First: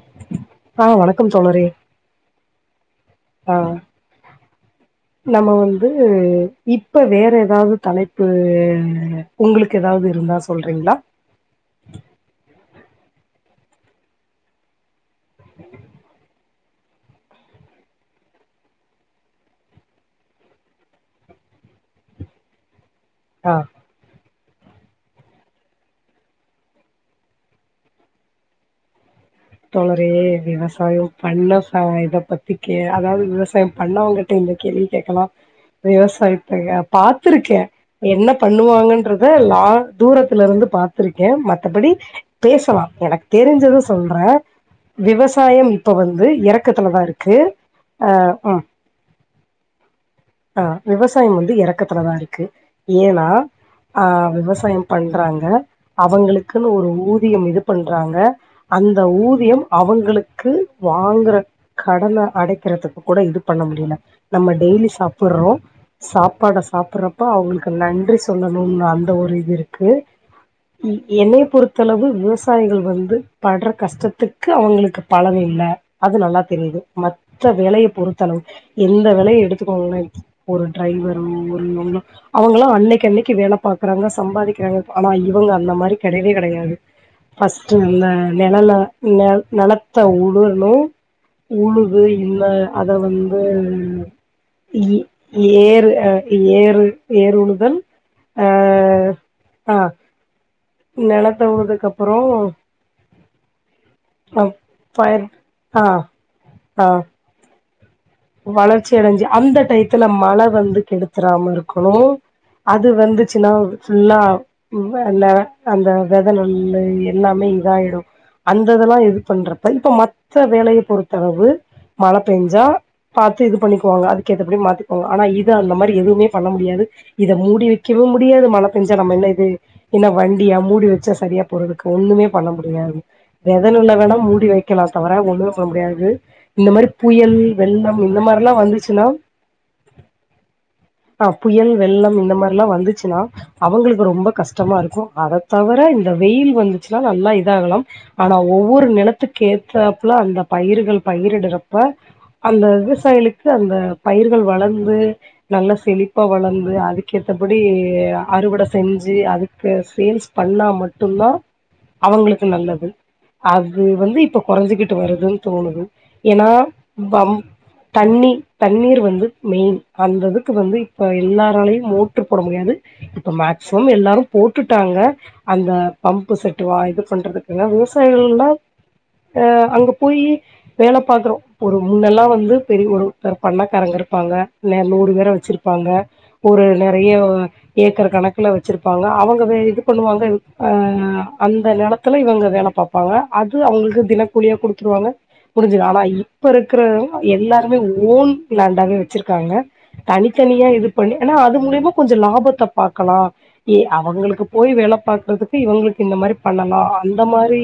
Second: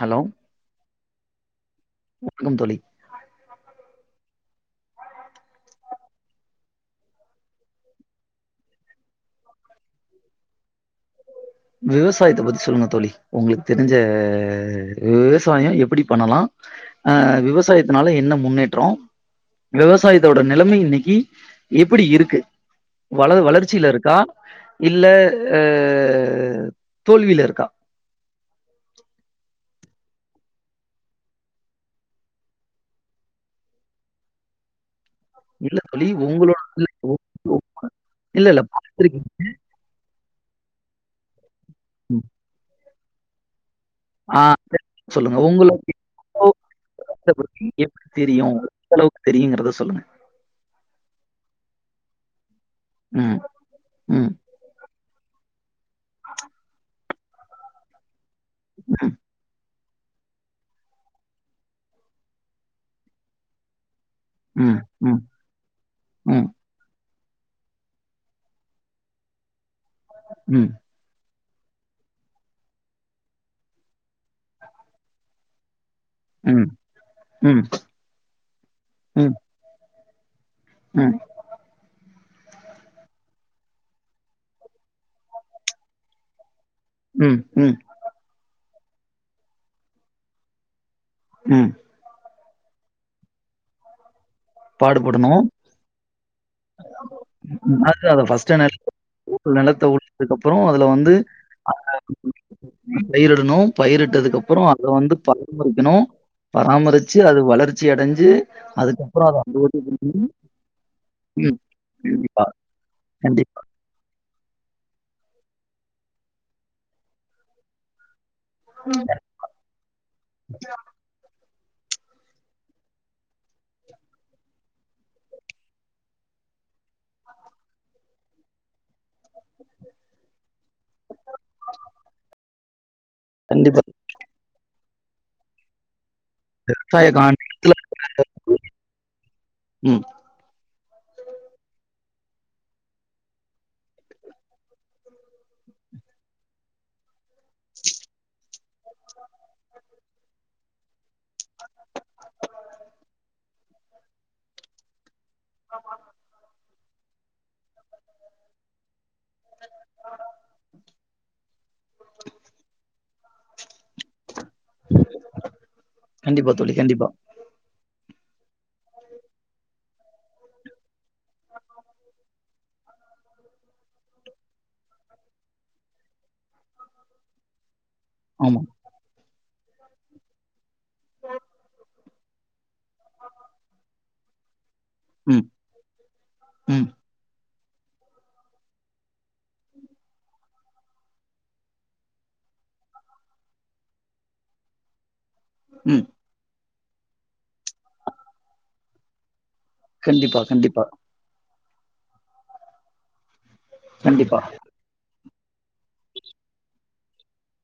Hello ஆ வணக்கம் தோழரே வணக்கம் தோழி ஆ நம்ம வந்து இப்ப வேற ஏதாவது தலைப்பு உங்களுக்கு ஏதாவது இருந்தா சொல்றீங்களா விவசாயத்தை பத்தி சொல்லுங்க தோழி உங்களுக்கு தெரிஞ்ச விவசாயம் எப்படி பண்ணலாம் அ விவசாயத்துனால என்ன முன்னேற்றம் விவசாயத்தோட நிலைமை இன்னைக்கு எப்படி இருக்கு வள ஆ வளர்ச்சியில இருக்கா இல்ல அ அ தோல்வியில இருக்கா தோழரே விவசாயம் பண்ண இத பத்தி கே அதாவது விவசாயம் பண்ணவங்கிட்ட இந்த கேள்வி கேட்கலாம் இல்ல தோழி விவசாயத்தை உங்களோட இல்ல உங்க- பாத்துருக்கேன் என்ன இல்ல பண்ணுவாங்கன்றத லா தூரத்துல இருந்து பார்த்திருக்கேன் பட் மத்தபடி பேசலாம் போல தெரிஞ்சத சொல்றேன் ஆ சொல்லுங்க விவசாயம் உங்களுக்கு இப்ப வந்து இறக்கத்துலதான் இருக்கு எப்டி அ தெரியு ம் எந்த அளவுக்கு தெரியுங்கறத சொல்லுங்க அ விவசாயம் வந்து இறக்கத்துலதான் இருக்கு ஏனா ம் அ ம் விவசாயம் பண்றாங்க அவுங்களுக்குன்னு ஒரு ஊதியம் இது பண்றாங்க அந்த ம் ஊதியம் அவுங்களுக்கு வாங்குற கடன அடைக்குறதுக்கு கூட இது பண்ண முடியல நம்ம ம் டெய்லி சாப் ம் ப்புறோ ம் சாப்பாட சாப்புற ப்ப அவுங்ளுக்கு நன்றி சொல்லணும்னு அந்த ஒரு இது இரு க்கு ம் இ என்னெ பொறுத்தளவு விவசாயிகள் வந்து பட்ற கஷ்டத்துக்கு அவுங்களுக்கு பலன் இல்ல அது நல்லா ம் தெரியுது மத்த ம் வெலய பொருத்தலவு எந்த ம் வெலய எடுத்துகோங்ளே ஒரு ம் ட்ரைவரும் ஒரு நொ அவங்களா அன்னக்கி அன்னக்கி வேல பாக்குறாங்க சம்பாதிக்குறாங்க ஆனா இவுங்க அந்த மாரி கெடயவே கெடயாது ம், ம், ஃபஸ்ட்டு இந்த நெழல நெல் நெலத்த உலுரணு ம். உழுது இல்ல அத வந்து இ டனு ஏறு அ ஏறு ஏர் உழுதல் ஆ ஃபஸ்ட் ஆ நெலத்தவுலுதக்கப்ரோ அதுல வந்து நெலத்த அ உழுதுக்கு அப்பறோ பயிரிடணு அ பயிரட்டதுக்கப்றோ அத வந்து பயிர் ஆ பராமரிக்கணு ஆ பராமரிச்சு அது வளர் வளர்ச்சி அடஞ்சு வளர்ச்சி அடைஞ்சு அதுக்கப்றோ அத அந்த டய்த்துல மழ வந்து கெடுத்துராம ம். இருக்கணு கண்டிப்பா, அது வந்துச்சுன்னா கண்டிப்பா, ஃபுல்லா இந் அல்ல அந்த வெத நெல்லு எல்லாமே இதாயிடு அந்ததெல்லா இது பண்றப்ப ப்போ மத்த வேலய பொறுத்தளவு மழ பேஞ்சா பாத்து இது பண்ணிக்குவாங்க அதுக்கு ஏத்தபடி மாத்திக்குவாங்க ஆனா இது அந்த மாரி எதுவுமே பண்ண முடியாது இத மூடி வெக்கவு முடியாது மழ பேஞ்சா நம்ம என்ன இது என்ன வண்டியா மூடி வச்சா சரியா போறதுக்கு ஒன்னுமே பண்ண முடியாது கண்டிப்பா. வெதனெள்ள வேணா மூடி வக் கெளாஸ் தவர ஒன்னுமே பண்ண முடியாது இந்த மாரி விவசாய புயல் காலத்துல வெள்ளோ இந்த மாரிலா வந்துச்சுன்னா ம். அ புயல் வெள்ளம் இ ந்தமாரில்லா வந்துச்சுன்னா அவுங்களுக்கு ரொம்ப கஷ்டமா இருக்கு அதத்தவிர இந்த வெயில் வந்துச்சுன்னா நல்லா இதாகலாம் ஆனா ஒவ்வொரு நெலத்துக்கு ஏத்தாப்ல அந்த பயிர்கள் பயிரிடுற ப்ப அந்த ளுக்கு அந்த பயிர்கள் வளந்து நல்லா செழிப்பா வளந்து அது மத்தபடி அ அறுவடை செஞ்சு அதுக்கு சேல்ஸ் பண்ணா மட்டும்தா அவங்களுக்கு நல்லது அது வந்து இப்ப கொறைஞ்சிக்கிட்டு வருதுன்னு தோணுது ஏன்னா கண்டிப்பா தோழி, கண்டிப்பா. வம் தண்ணி தண்ணீர் வந்து மெயின் அந்த இதுக்கு வந்து இப்ப எல்லாரலயு மோட்ரு போட முடியாது இப்ப மேக்சிமம் எல்லாரு போட்டுட்டாங்க அந்த பம்பு செட் வா இது பண்றதுக்குங்க விவசா யிகளுன்னா ஆமா. ஆ அங்க போயி வேல பாக்கறோ ஒரு முன்னெல்லா வந் து பெரிய ஒரு த்தர் பண்ணக்காரங்க இருப்பாங்க ந நூறு பேர ம், வச்சிருப்பாங்க ஒரு ம், நெறைய ஏக்கர் கணக்குல வச்சிருப்பாங்க அவங்க வே இது பண்ணுவாங்க ஆ அந்த நெலத்துல இவங்க வேல பாப்பாங்க அது அவங்களுக்கு தினக்கூலியா குடுத்துருவாங்க முடிஞ்சுது ஆன ம். இப்ப இரு க்கற அ எல்லாருமே ஓன் லேண்டாவே வெச்சிருக்காங்க கண்டிப்பா, தனித்தனியா கண்டிப்பா, இது பண்ணி ஆனா அது மூலிய மா கொஞ்ச லாபத்த பாக்கலா இப்டி கண்டிப்பா, அவங்களுக்கு போய் வேல பாக் கறதுக்கு இவங்களுக்கு இந்த மாரி பண்ணலா அந்த மாரி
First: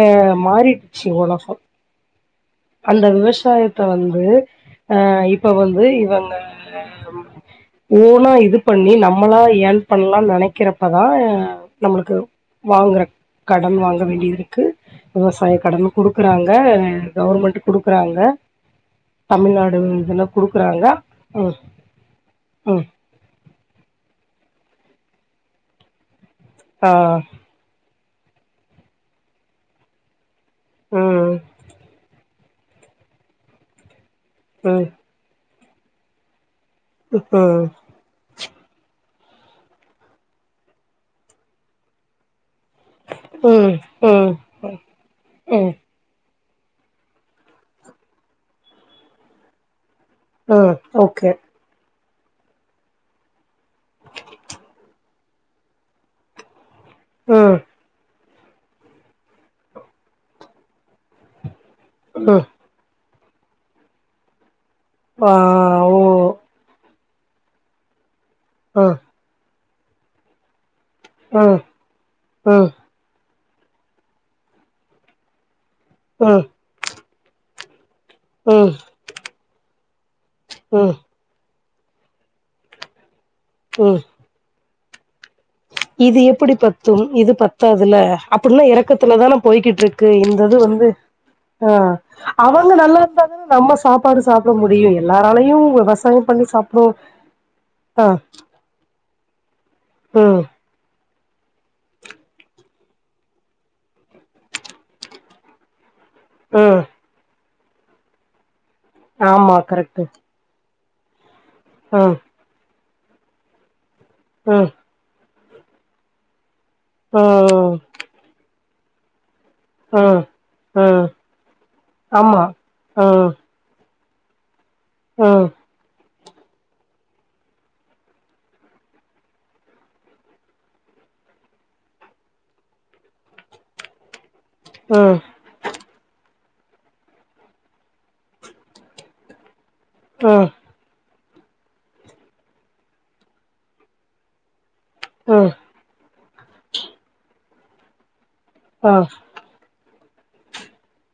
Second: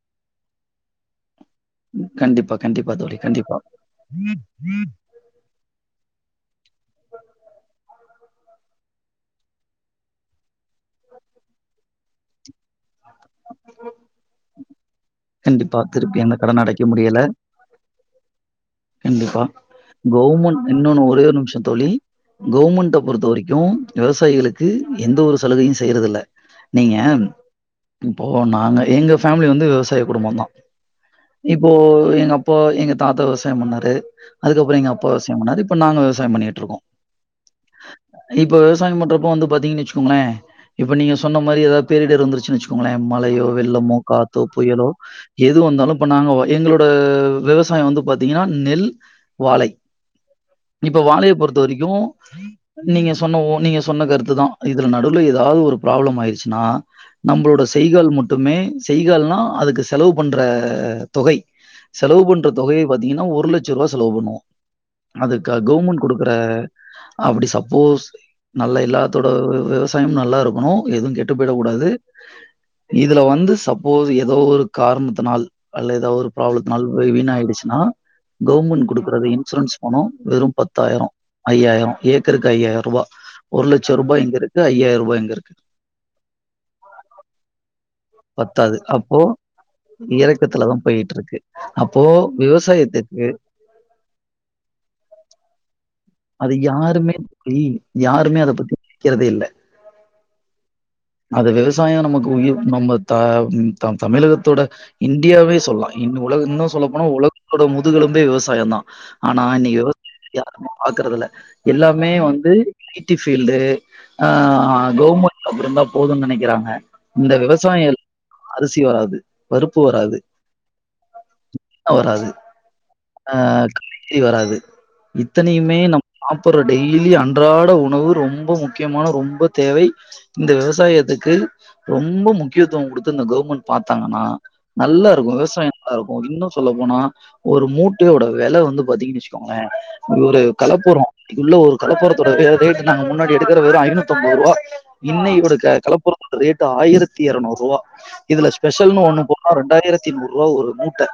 ஆ மாறிட்ச்சு உலகோ ம் கண்டிப்பா கண்டிப்பா தோழி கண்டிப்பா வந்து ஆ இப்ப வ ந்து இவங்க ஓனா இது பண்ணி நம்மளா யேர்ன் பண்ணலான்னு நெனைக்கிறப்பதா நம்மளுக்கு வாங்கற கடன் வாங்க வேண்டியது இருக்கு விவசாய கண்டிப்பா, கடன் திருப்பி அந்த குடுக்குறாங்க கடன அடைக்க ஆ முடியல. கவர்மெண்ட்டு குடுக்குறாங்க கண்டிப்பா கவர்மெண்ட் கொடுக்குறாங்க இன்னொன்னு ஒரே ஒரு ம் நிமிஷோ தோழி ம் கவர்மெண்ட பொறுத்தவரைக்கு விவசாயிகளுக் கு எந்த ஒரு சலுகையு செய்யறதில்ல ஆ நீங்க இப்போ நாங்க எங்க ஃபேமிலி வந்து விவசாய குடும்பந்தா ம் இப்போ எங்க அப் இப்போ எங்க தாத்தா விவ சாயம் பண்ணாரு அதுக்கப்புறம் ம் ம் எங்க அப்பா விவசாயம் பண்ணாரு இ ப்ப நாங்க விவசாயம் பண்ணிகிட்டு இருக்கோம் இப்ப விவசாயம் பண்றது வந்து பாத்தீங்கன்னு வச்சக்கோங்களேன் இப்ப நீங்க சொன்ன மாதிரி ஏதாவது பேரிடர் வந்துருச்சுன்னு வச்சு கோங்களேன் மலையோ வெள்ளமோ ம் ம் காத்தோ புயலோ எது ம் வந்தாலும் இப்ப நாங்க எங்களோட விவசாயம் வந்து பார்த்தீங்கன்னா நெல் வாழை ம் இப்ப ஓகே வாழைய பொறுத்த வரைக்கும் நீங்க சொன்ன நீங்க சொன்ன கருத்துதான் இதுல நடுவுல ஏதாவது ஒரு ப்ராப்ளம் ஆயிடுச்சுன்னா ம் நம்மளோட செய்கால் மட் டுமே செய்கள்னா அதுக்கு செலவு பண்ற தொகை செலவு ம் பண்ற தொகை பாத்தீங்கன்னா ஒரு லட்சம் ரூவா செலவு பண்ணுவோம் ஆ அது க ஓ கவுர்மெண்ட் குடுக்குற அப்படி சப்போஸ் நல்லா ம் எல்லாத்தோட விவசாயம் நல்லா இருக்கணும் எதுவும் கெட்டு ம் போயிடக் ம் கூடாது ம் இதுல வந்து சப்போஸ் ஏதோ ஒரு காரணத்தினால் அல்லது ஒரு ம் ப்ராப்ளத்தினால் போய் வீணாகிடுச்சு நா ம் கவர்மெண்ட் குடுக்குற அந்த இன்சூரன்ஸ் பணம் வெறும் பத்தாயிரம் ஐயாயிரம் ஏக்கருக்கு ஐயாயிரம் ரூவா ஒரு ம் லட்சம் ரூபாய் எங்க இருக்கு ஐயாயிரம் ரூபா எங்க இருக்கு இது எப்படி பத்தும் இது பத் இதுல அப்படல்லாம் பத்தாது. அப்போ இறக்கத்துலதானா போய்கிட்டு இருக்கு இந்த இது இறக்கத்துல தான் வந்து போயிட்டுருக்கு. ஆ அப்போ அவுங்க நல்லா இருந்தா விவசாயத்துக்கு தானே நம்ம சாப்பாடு சாப்பிட முடியும் எல்லாராலையும் அத யாருமே ஏய் ஆ யாருமே அத பத்தி கிறதே இல்ல ம் அது விவசாயொ நமக்கு உயிர் நம்ம த தம் தமிழகத்தோட இந்தியாவே சொல்லா இன்னு உலக இன்னு ம் சொல்ல போனா உல கொட முதுகலும்பே விவசாயந்தா ஆமா கரெக்ட்டு பாக்குறதில்ல எல்லாமே ம் வந்து ஐ டி ஃபீல்டு ஆ ம் கவுர்மென் அப்டிந்தா போதுன் நெனைக்கிறாங்க இந்த விவசாய இரு அரிசி வராது பருப்பு ஆ வராது, ஆ ஆமா ஆ ளி வராது அத்தனையுமே நம் சாப்புர்ற டெய்லி அன்றாட உணவு ரொம்ப முக்கியமான ரொம்ப தேவை இந்த விவசாயத்துக்கு ரொம்ப முக்கியத்துவ குடுத்து இந்த கவர்மெண்ட் பாத்தாங்கன்னா ம் நல்லாருக்கு விவசாய நல்லாருக்கு இன்னு சொல்ல போனா ஒரு மூட்டையோட வெல வந்து பாத்தீங்கன் வச்சுக்கோங்களே நூறு ம் கலப்புரோ இல்ல ஒரு கலப்புரத்தோடது ரேட்டு நாங்க முன்னாடி எடுக்குற வெறு ஐநூத்தம்பருவா இன்னைக்கு ம் குடுக்க கலப்புரத்தோட ரேட்டு ஆயிரத்தி எரநூறு ருவா இதுல ஆ ஸ்பெஷல்னு ஒன்னு போனா ரெண்டாயிர த்தி நூறுவா ஒரு மூட்ட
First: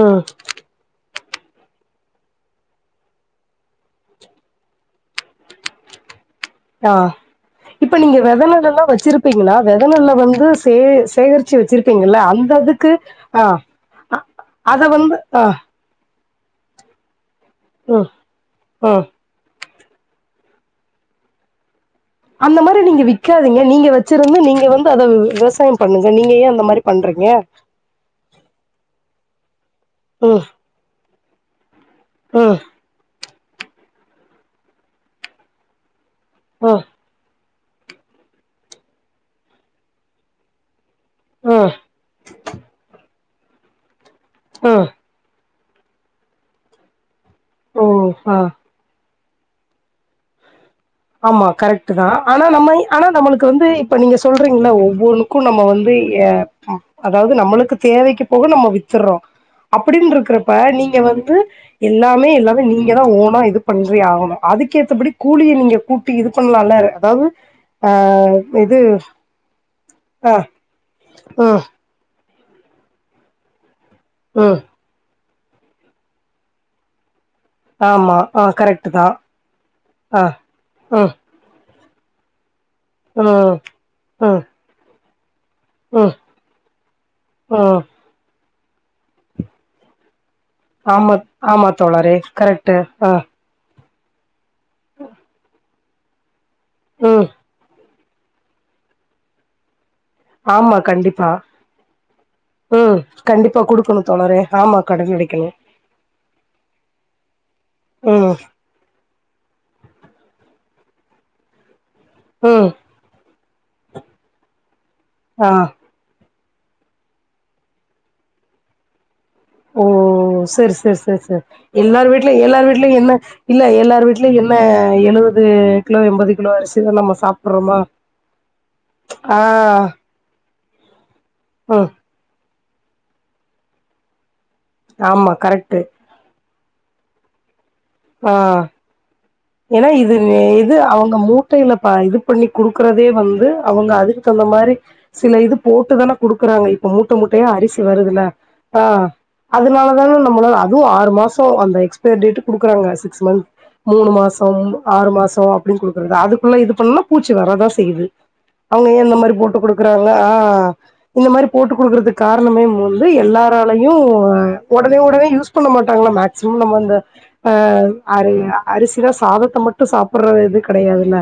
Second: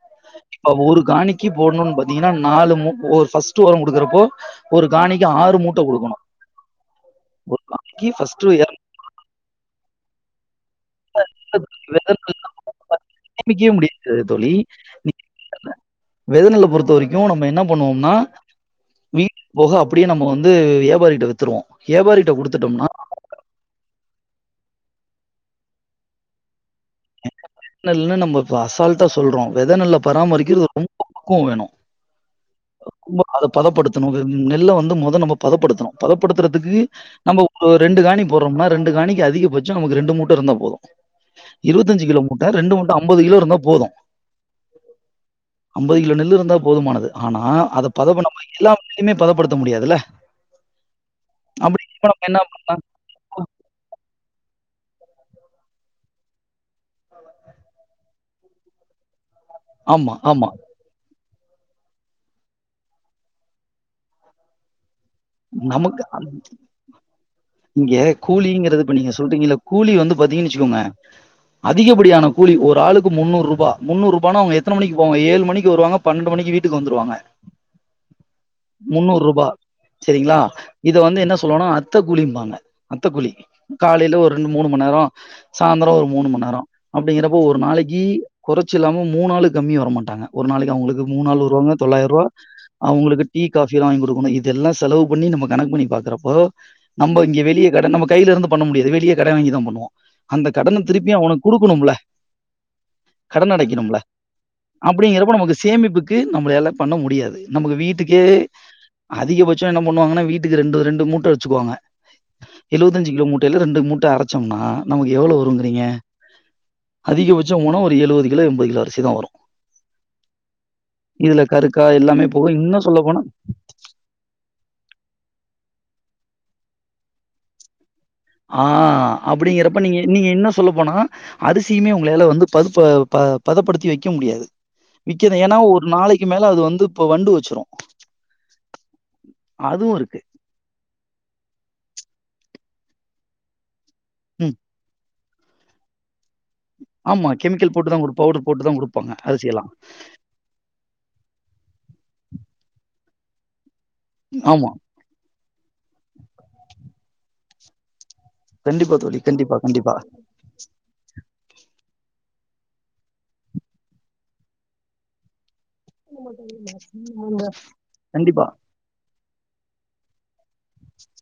ம் இப்ப ஒரு காணி க்கி போட்னுன் பாத்தீங்கனா நாலு மூ [unintelligible] ஃபஸ்ட்டு ஒரொங் குடுக்குறப்போ ஒரு காணி க்கி ஆறு மூட்ட குடுக்கனு ஆ ஒரு காணிக்கி ஃபஸ்ட்டு [inaudible] பீங்களா வெதநெல்ல வந்து சே சேகரிச்சு வச்சிருப்பீங்கல்ல அந்த இதுக்கு ஆ சேமிக்கவே முடியாது அத வந்து அ வெதனெல்ல பொறுத்த வரைக்கு என்ன பண்ணுவோம்னா ம் வீட் போக அப்டியே நம்ம வந்து யாபாரிகிட்ட வித்துருவோ அந்த மாதிரி நீங்க வி்க்காதீங்க நீங்க வச்சிருந்து நீங்க வந்து அத விவசாயம் பண்ணுங்க நீங்க ஏ அந்த மாரி பண்றீங்க வெதநெல்ன்னு நம்ம அசால்டா சொல்றோ வெத நல்லா பராமரிக்குறது ரொம் பக்குவோ வேணு உம் ரொ அத பதப்படுத்தணு நெல்ல வந்து மொத நம்ம பதப்படுத்தணு பதப்படுத்துறதுக்கு ம் நம்ம ரெண்டு காணி போட்றோம்னா ரெண்டு காணிக்கு அதிகபட்சோ நமக்கு ரெண்டு மூட்ட இருந்தா போது ம் இருபத்தஞ்சு கிலோ மூட்ட ரெண்டு மூட்ட அம்பது கிலோ இருந்தா போது ஆ அம்பது கிலோ நெல்லு இருந்தா போதுமானது ஆனா ஓ அத பத ஆ பண்ண நாம [unintelligible] படுத்த முடியாதுல்ல ஆமா அப்படி கரெக்ட்டு தா இப்ப என்ன ஆனா நம்ம பண்ணலாம் ஆனா நம்மளுக்கு வந்து இப்ப நீங்க சொல்றீங்ள ஒவ்வொன்னுக்கு நம்ம வந்து அதாவது நம்மளுக்கு தேவைக்கு போக நம்ம வித்துருறோ அப்டீன் ஆமா ஆமா இருக்குறப்ப நீங்க வந்து எல்லாமே எல்லாமே நீங்க தா ஓனா இது பண்றே ஆகணு அதுக்கேத்தபடி கூலிய நீங்க நமக்கு இது பண்ணலாம்ல அதாவது ஆ இங்க இது கூலிங்கிறது நீங்க சொல்றீங்க கூலி வந்து ஆ பாத்தீங்கன்னு வச்சுக்கோங்க ம் அதிகப்படி ஆன கூலி ஒரு ஆளுக்கு முன்னூறு ரூபா முன்னூறு ரூபானா அங்க ம் எத்தன மணிக்கு போவா ஏழு மணிக்கு வருவாங்க பன்னெண்டு மணிக்கு வீட்டுக்கு வந்துருவாங்க ஆமா ஆ கரெக்ட்டு தா செரிங்ளா இத வந்து என்ன சொல்லுவா அத்த கூலிம்பாங்க அத்த ம் [unintelligible] காலைல ஒரு ம் ரெண்டு மூணு மண் நேரொ சாய்ந்திரொ ஒரு ம் மூணு மண் நேரொ அப்டிங்கிறப்ப ஒரு ம் நாளைக்கி கொறச்சில்லாம மூணாலு கம்மியா வர மாட்டாங்க ஒரு நாளைக் அவுங்களுக்கு ஆமா மூணாள் ஆமா வருவாங்க தோழரே தொள்ளாயருவா கரெக்ட்டு ஆ அவுங்களுக்கு டீ கா ஃபிலா வாங்குடுக்கனு இது எல்லா செலவு பண்ணி நம்ம கணக்கு பண்ணி பாக்குறப்ப நம்ப ம் இங்க வெளிய கடன் நம்மக் கைலெருந்து பண்ண முடியாது வெளிய கடெ வாங்கி தா பண்ணுவோ அந்த ஆமா கடன திருப்பி கண்டிப்பா அவனுக் குடுக்கனும்ல ம் கடன் கண்டிப்பா அடைக்கனும்ல குடுக்கணு தோழரே ஆமா கடன் அப்டிங்கிறப்ப அடைக்கணு நமக்கு சேமிப்புக்கு நம்ளால பண்ண முடியாது நமக்கு வீட்டுக்கே ம் அதிகபச் ச என்ன பண்ணுவாங்கனா வீட்டுக்கு ரெண்டு ரெண்டு மூட்ட வச்சுக்குவாங்க ம் எழவத்தஞ்சு கிலோ மூ ட்டைல ரெண்டு மூட்ட அரச்சோம்னா நமக்கு எவ்ளோ ஆ வருங்றீங்க அதிகபட்சொ வோனா ஒரு எழுவது கிலோ எம்பது கிலோ அரிசிதா வரு ஓ செர் செர் செர் செர் கருக்கா எல்லார் எல்லாமே வீட்லயு போக எல்லார் இன்னும் வீட்லயு என்ன சொல்லப்போனா இல்ல எல்லார் வீட்லயு என் ன எழுவது கிலோ எம்பது கிலோ அரிசிதா நம்ம சாப்புர்றோமா ஆ அப்புடிங்கிறப்ப நீங்க நீங்க இன்ன சொல்ல போனா ம் அரிசியுமே உங்ளால வந்து பதுப்ப ப பதப்படுத்தி வக்க முடியாது ஆமா விக்கனு ஏனா கரெக்ட்டு ஒரு நாளைக்கு மேல அது வந்து ப்ப வண்டு வச்சுரு ஆ ஏனா அதுவும் இது இருக்கு. இது அவுங்க மூட்டைல ப இது பண்ணி குடுக்குறதே வந்து அவங்க அதுக்குதந்த ம். மாரி சில இது போட்டுதான குடுக்குறாங்க இப்ப மூட்ட ஆமா. மூட்டயா கெமிக்கல் அரிசி போட்டு தான் குடு வருதுல பவுடர் போட்டு தான் ஆ குடுப்பாங்க அரிசியெல்லாம். அதுனால தான நம்மள அதுவு ஆறு மாசொ அந்த எக்ஸ்பைரி டேட்டுகுடு ஆ சிக்ஸ் மந்த் மூணு மாசம் ஆமா. ஆறு மாசொ அப்படின்னு கொடுக்குறது அதுக்குள்ளாம் இது பண்ணலாம் பச்சி வரதான் செய்யூது அவுங்க கண்டிப்பா ஏ இந்த தோழி. மாரி போட்டு கண்டிப்பா, கண்டிப்பா. குடுக்குறாங்க ஆ இந்த மாரி போட்டு குடுக்குறதுக்கு காரணமே மூந்து எல்லாராலையு வொடனே வொடனே யூஸ் பண்ண மாட்டாங்களா மேக்சிமம் நம்ம அந்த ஆ அரி கண்டிப்பா. அரிசி த ச சாதத்த மட்டு சாப்பிடுற இதுக் கெடையாதுல்ல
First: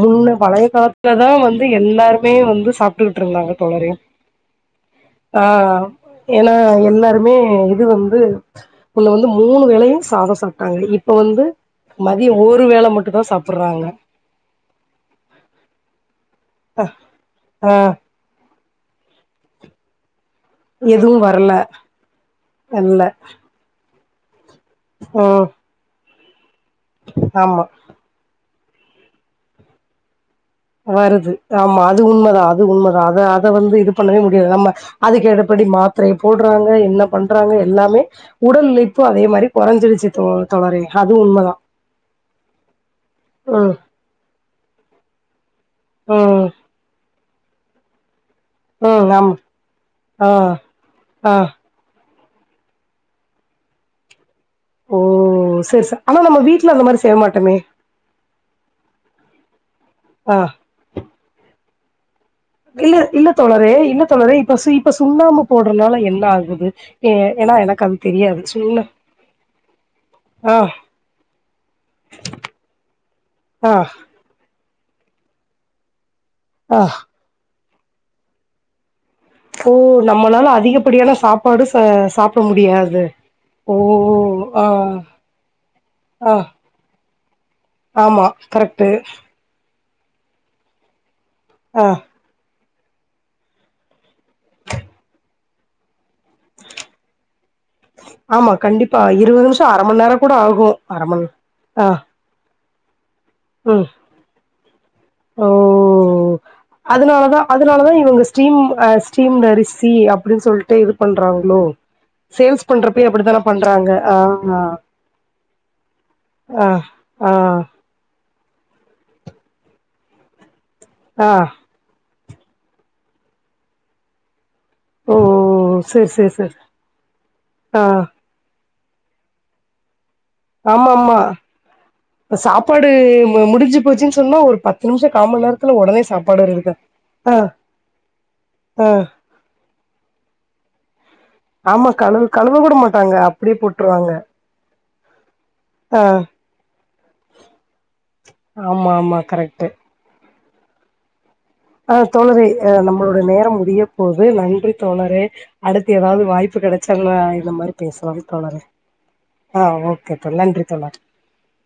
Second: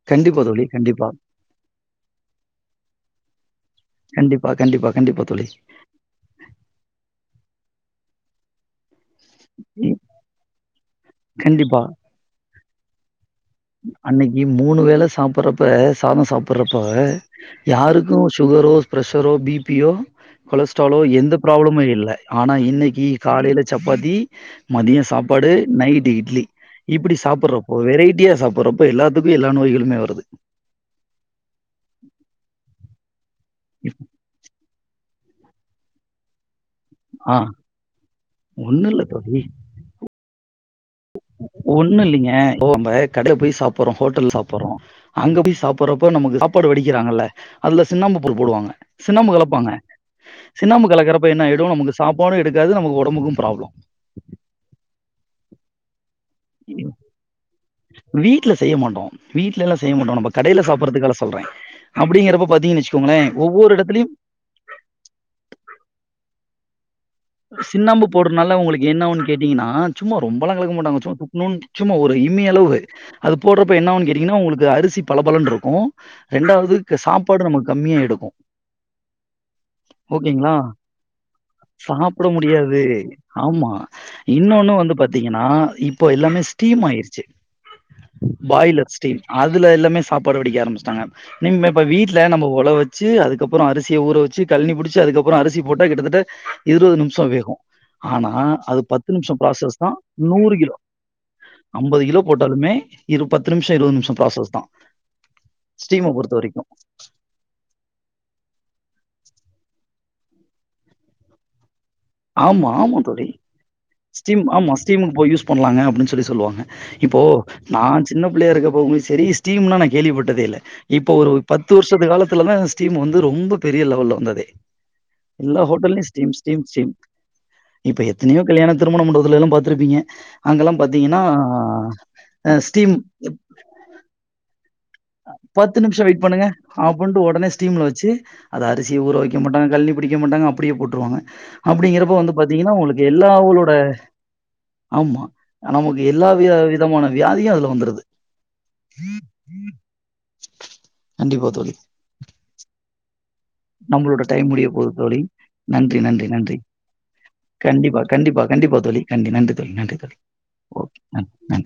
முன்னு கண்டிப்பா பழைய தோழி. கண்டிப்பா. காலத்துல தா வந்து எல்லாருக் ப்மே வந்து சாப்பிட்டுக்கிட்டு இருந்தாங்க தோரி கண்டிப்பா, கண்டிப்பா, கண்டிப்பா ஆ தோழி. ஏன்னா எல்லாருமே இது வந்து து ஒன்னு வந்து மூணு வேலையு சாதம் சாப் இது இப்ப வந்து கண்டிப்பா. மதியம் உ ஒரு வேல மட்டு தா சாப் அன்னைக்கு மூணு வேல சாப்பறப்ப சாதம் சாப் ப்பறப்பா ஆ யாருக்கு சுகரோ பிரசரோ பி பி ஓ கொலஸ்ட்ராலோ எதுவு எந்த வரல ப்ராப்ளமு இல்ல ஆனா இல்ல இன்னைக்கு காலையில சப் பதி மதிய ம் சாப்பாடு நைட்டு இட் ட்லி இப்டி ஆமா சாப்படுறப்போ வெரைட்டியா சாப்பறப்ப எல்லாத்துக்கு எல்லா நோய்களுமே வருது வருது ஆமா அது உண்மதா அது உண்மதா அத அது அத வந்து இது இப் பண்ணவே முடியாது நம்ம அதுக்கு எடப்படி மாத்திரைய போடுறாங்க என்ன ஆ பண்றாங்க எல்லாமே உடல் உழைப்பு அதே மாரி கொறஞ்சிருச்சுடு ஒண்ணு இல்லிங்க ப்ப நம்ப கடைய போய் ம், சாப்பறோ ஹோட்டல் சாப்பறோ அங்க போய் சாப்பறப்போ நமக்கு ம், சாப்பாடு வடிக்கிறாங்கல்ல அது சின்ன மு ப் போடுவாங்க ம். சின்னாம்பு ஆமா. கலப்பாங்க ஆ, சின்னாம்பு கலக்கறப்ப ஆ. என்ன ஆயிடும் நமக்கு சாப்பாடு எடுக்காது நமக்கு ஒடம்புக்கு ப்ராப்ளம் ஓ சேர் சே ஆனா நம்ம வீட்டுல அந்த மாரி செய்ய மாட்டோமே வீட் ட்ல எல்ல செய்ய மாட்டோ நம்ப ஆ. கடையில சாப்பறதுல சொல்றே அப்பிடிங்கிறப்போ இல்ல இல்ல தோழாரே இல்ல தோழரே இப்ப இப்ப சுண்ணாமு போடறனால என்ன ல்ல ஆகுது ஏ ஏன்னா எனக்கு அது சின்னாம்பு தெரியாது. போடுறனால சுண்ண உங்களுக்கு என்ன அவுன் கேட்டீங்கன்னா சும்மா ரொம்பெலா ஆ, கழக்க மாட்டாங்க சும்மா துக்கணும்னு சும்மா ஒரு இம்மி அளவு அது ஆ, போடுறப்ப என்னனாவு கேட்டீங்கன்னா உங்களுக்கு அரி சி பலபலன்ருக்கு ரெண்டாவது ஆ. சாப்பாடு நமக் கம்மியா எடுக்கு ஓ நம்மளால அதிகப்படியான சாப்பாடு சாப் சாப்பிட முடியாது ஆமா ஆ இன்னொன்னு வந்து பாத்தீங்கன்னா இப்போ ஆ எல்லாமே ஸ்டீம் ஆயிருச்சி ஆமா கரெக்ட்டு பாய்லர் ஸ்டீம் அதுல எல்லாமே சாப்பாடு வடிக்க ஆரம்ச்சிடாங்க நிம்ம இப்ப ஆ வீட்ல நம்ம ஒழ வச் வச்சி அதுக்கப்புறோ அரிசிய ஊற வச்சி கல்னி புடிச்ச அதுக்கப்புறோ அரிசி போட்ட கிட்டத்தட்ட இருவது நிமிஷோ வேகு ஆனா ஆமா அது கண்டிப்பா பத்து நிமிஷோ இருவது அர பிராசஸ்தா மண் நேரோ கூட நூறு ஆகு கிலோ அர மண் ஆ ஐம்பது கிலோ போட்டாலுமே இரு பத்து நிமிஷோ ம் இருவது நிமிஷோ ப்ராசஸ் தா ஓ ஸ்டீம பொறுத்த வரைக்கு அதனாலதா அதனாலதா இவுங்க ஸ்டீம் அ ஸ்டீம்டு அரிசி அப்பிடின் சொல்ட்டு இது பண்றாங்களோ சேல்ஸ் ஆமா ஆமா பண்றப்பயே தோழி அப்டித்தான பண்றாங்க ஆ ஸ்டீம் ஆமா ஸ்டீம் ஸ்டீம்க்கு போய் யூஸ் பண்ணலாங்க அப்பிடின் சொல்லி சொல்லுவாங்க ஆ இப்போ ஆ நா சின் சின்ன புள்ளையா இருக்கப்போவு சேரி ஸ்டீம்னா நா கேள்விப்பட்டதே இல்ல இப்ப ஆ ஒரு பத்து வருஷத்து காலத் த்துலதா ஸ்டீம் வந்து ரொம்ப பெரிய லெவல்ல வந்ததே ஓ எல்லா ஹோட்டலயு சேரி சேரி ஸ்டீம் சேரி ஸ்டீம் ஸ்டீம் ஆ இப்ப எத்தனையோ கல்யாணோ திருமண மண்டபத்துல்லா பாத்திருப்பீங்க ஆமா ஆமா அ சாப்பாடு முடிஞ்சு போச்சுன்னு சொன்னா ஒரு பத்து நிமிஷோ கா மண் நேரத்துல பத்து ஒடனே நிமிஷ வெயிட் பண்ணுங்க சாப்பாடு ரெடி பண் அப்டின்ட்டு ஆ ஒடனே ஸ்டீம்ல வச்சு அத ஆ அரிசி ஊற வைக்க மாட்டாங்க கலனி பிடிக்க மாட்டாங்க அப்டியே போட்டு ருவாங்க ஆமா அப்டிங்கிறப்ப கழுவு வந்து கழுவ பாத்தீங்கனா கூட ஓங்களுக்கு மாட்டாங்க எல்லா அப்படியே அவளோட போட்டுருவாங்க ஆமா ஆ நமக்கு எல்லா வி விதமான வியாதியு அதுல வந்துருது ஆமா ஆமா கண்டிப்பா தோழி. அ தோழரே நம்மளோட நேரோ முடிய நம்மளோட போது டைம் முடிய நன்றி போது தோழி. தோழரே அடுத்து நன்றி, ஏதாவது நன்றி, நன்றி. வாய்ப்பு கிடைச்சன்னா இந்த மாரி கண்டிப்பா, பேசலா கண்டிப்பா, தோழரே கண்டிப்பா தோழி. கண்டி நன்றி ஆ தோழி, நன்றி ஓகே தோழி. நன்றி ஓகே. தோழரே நன்றி, நன்றி.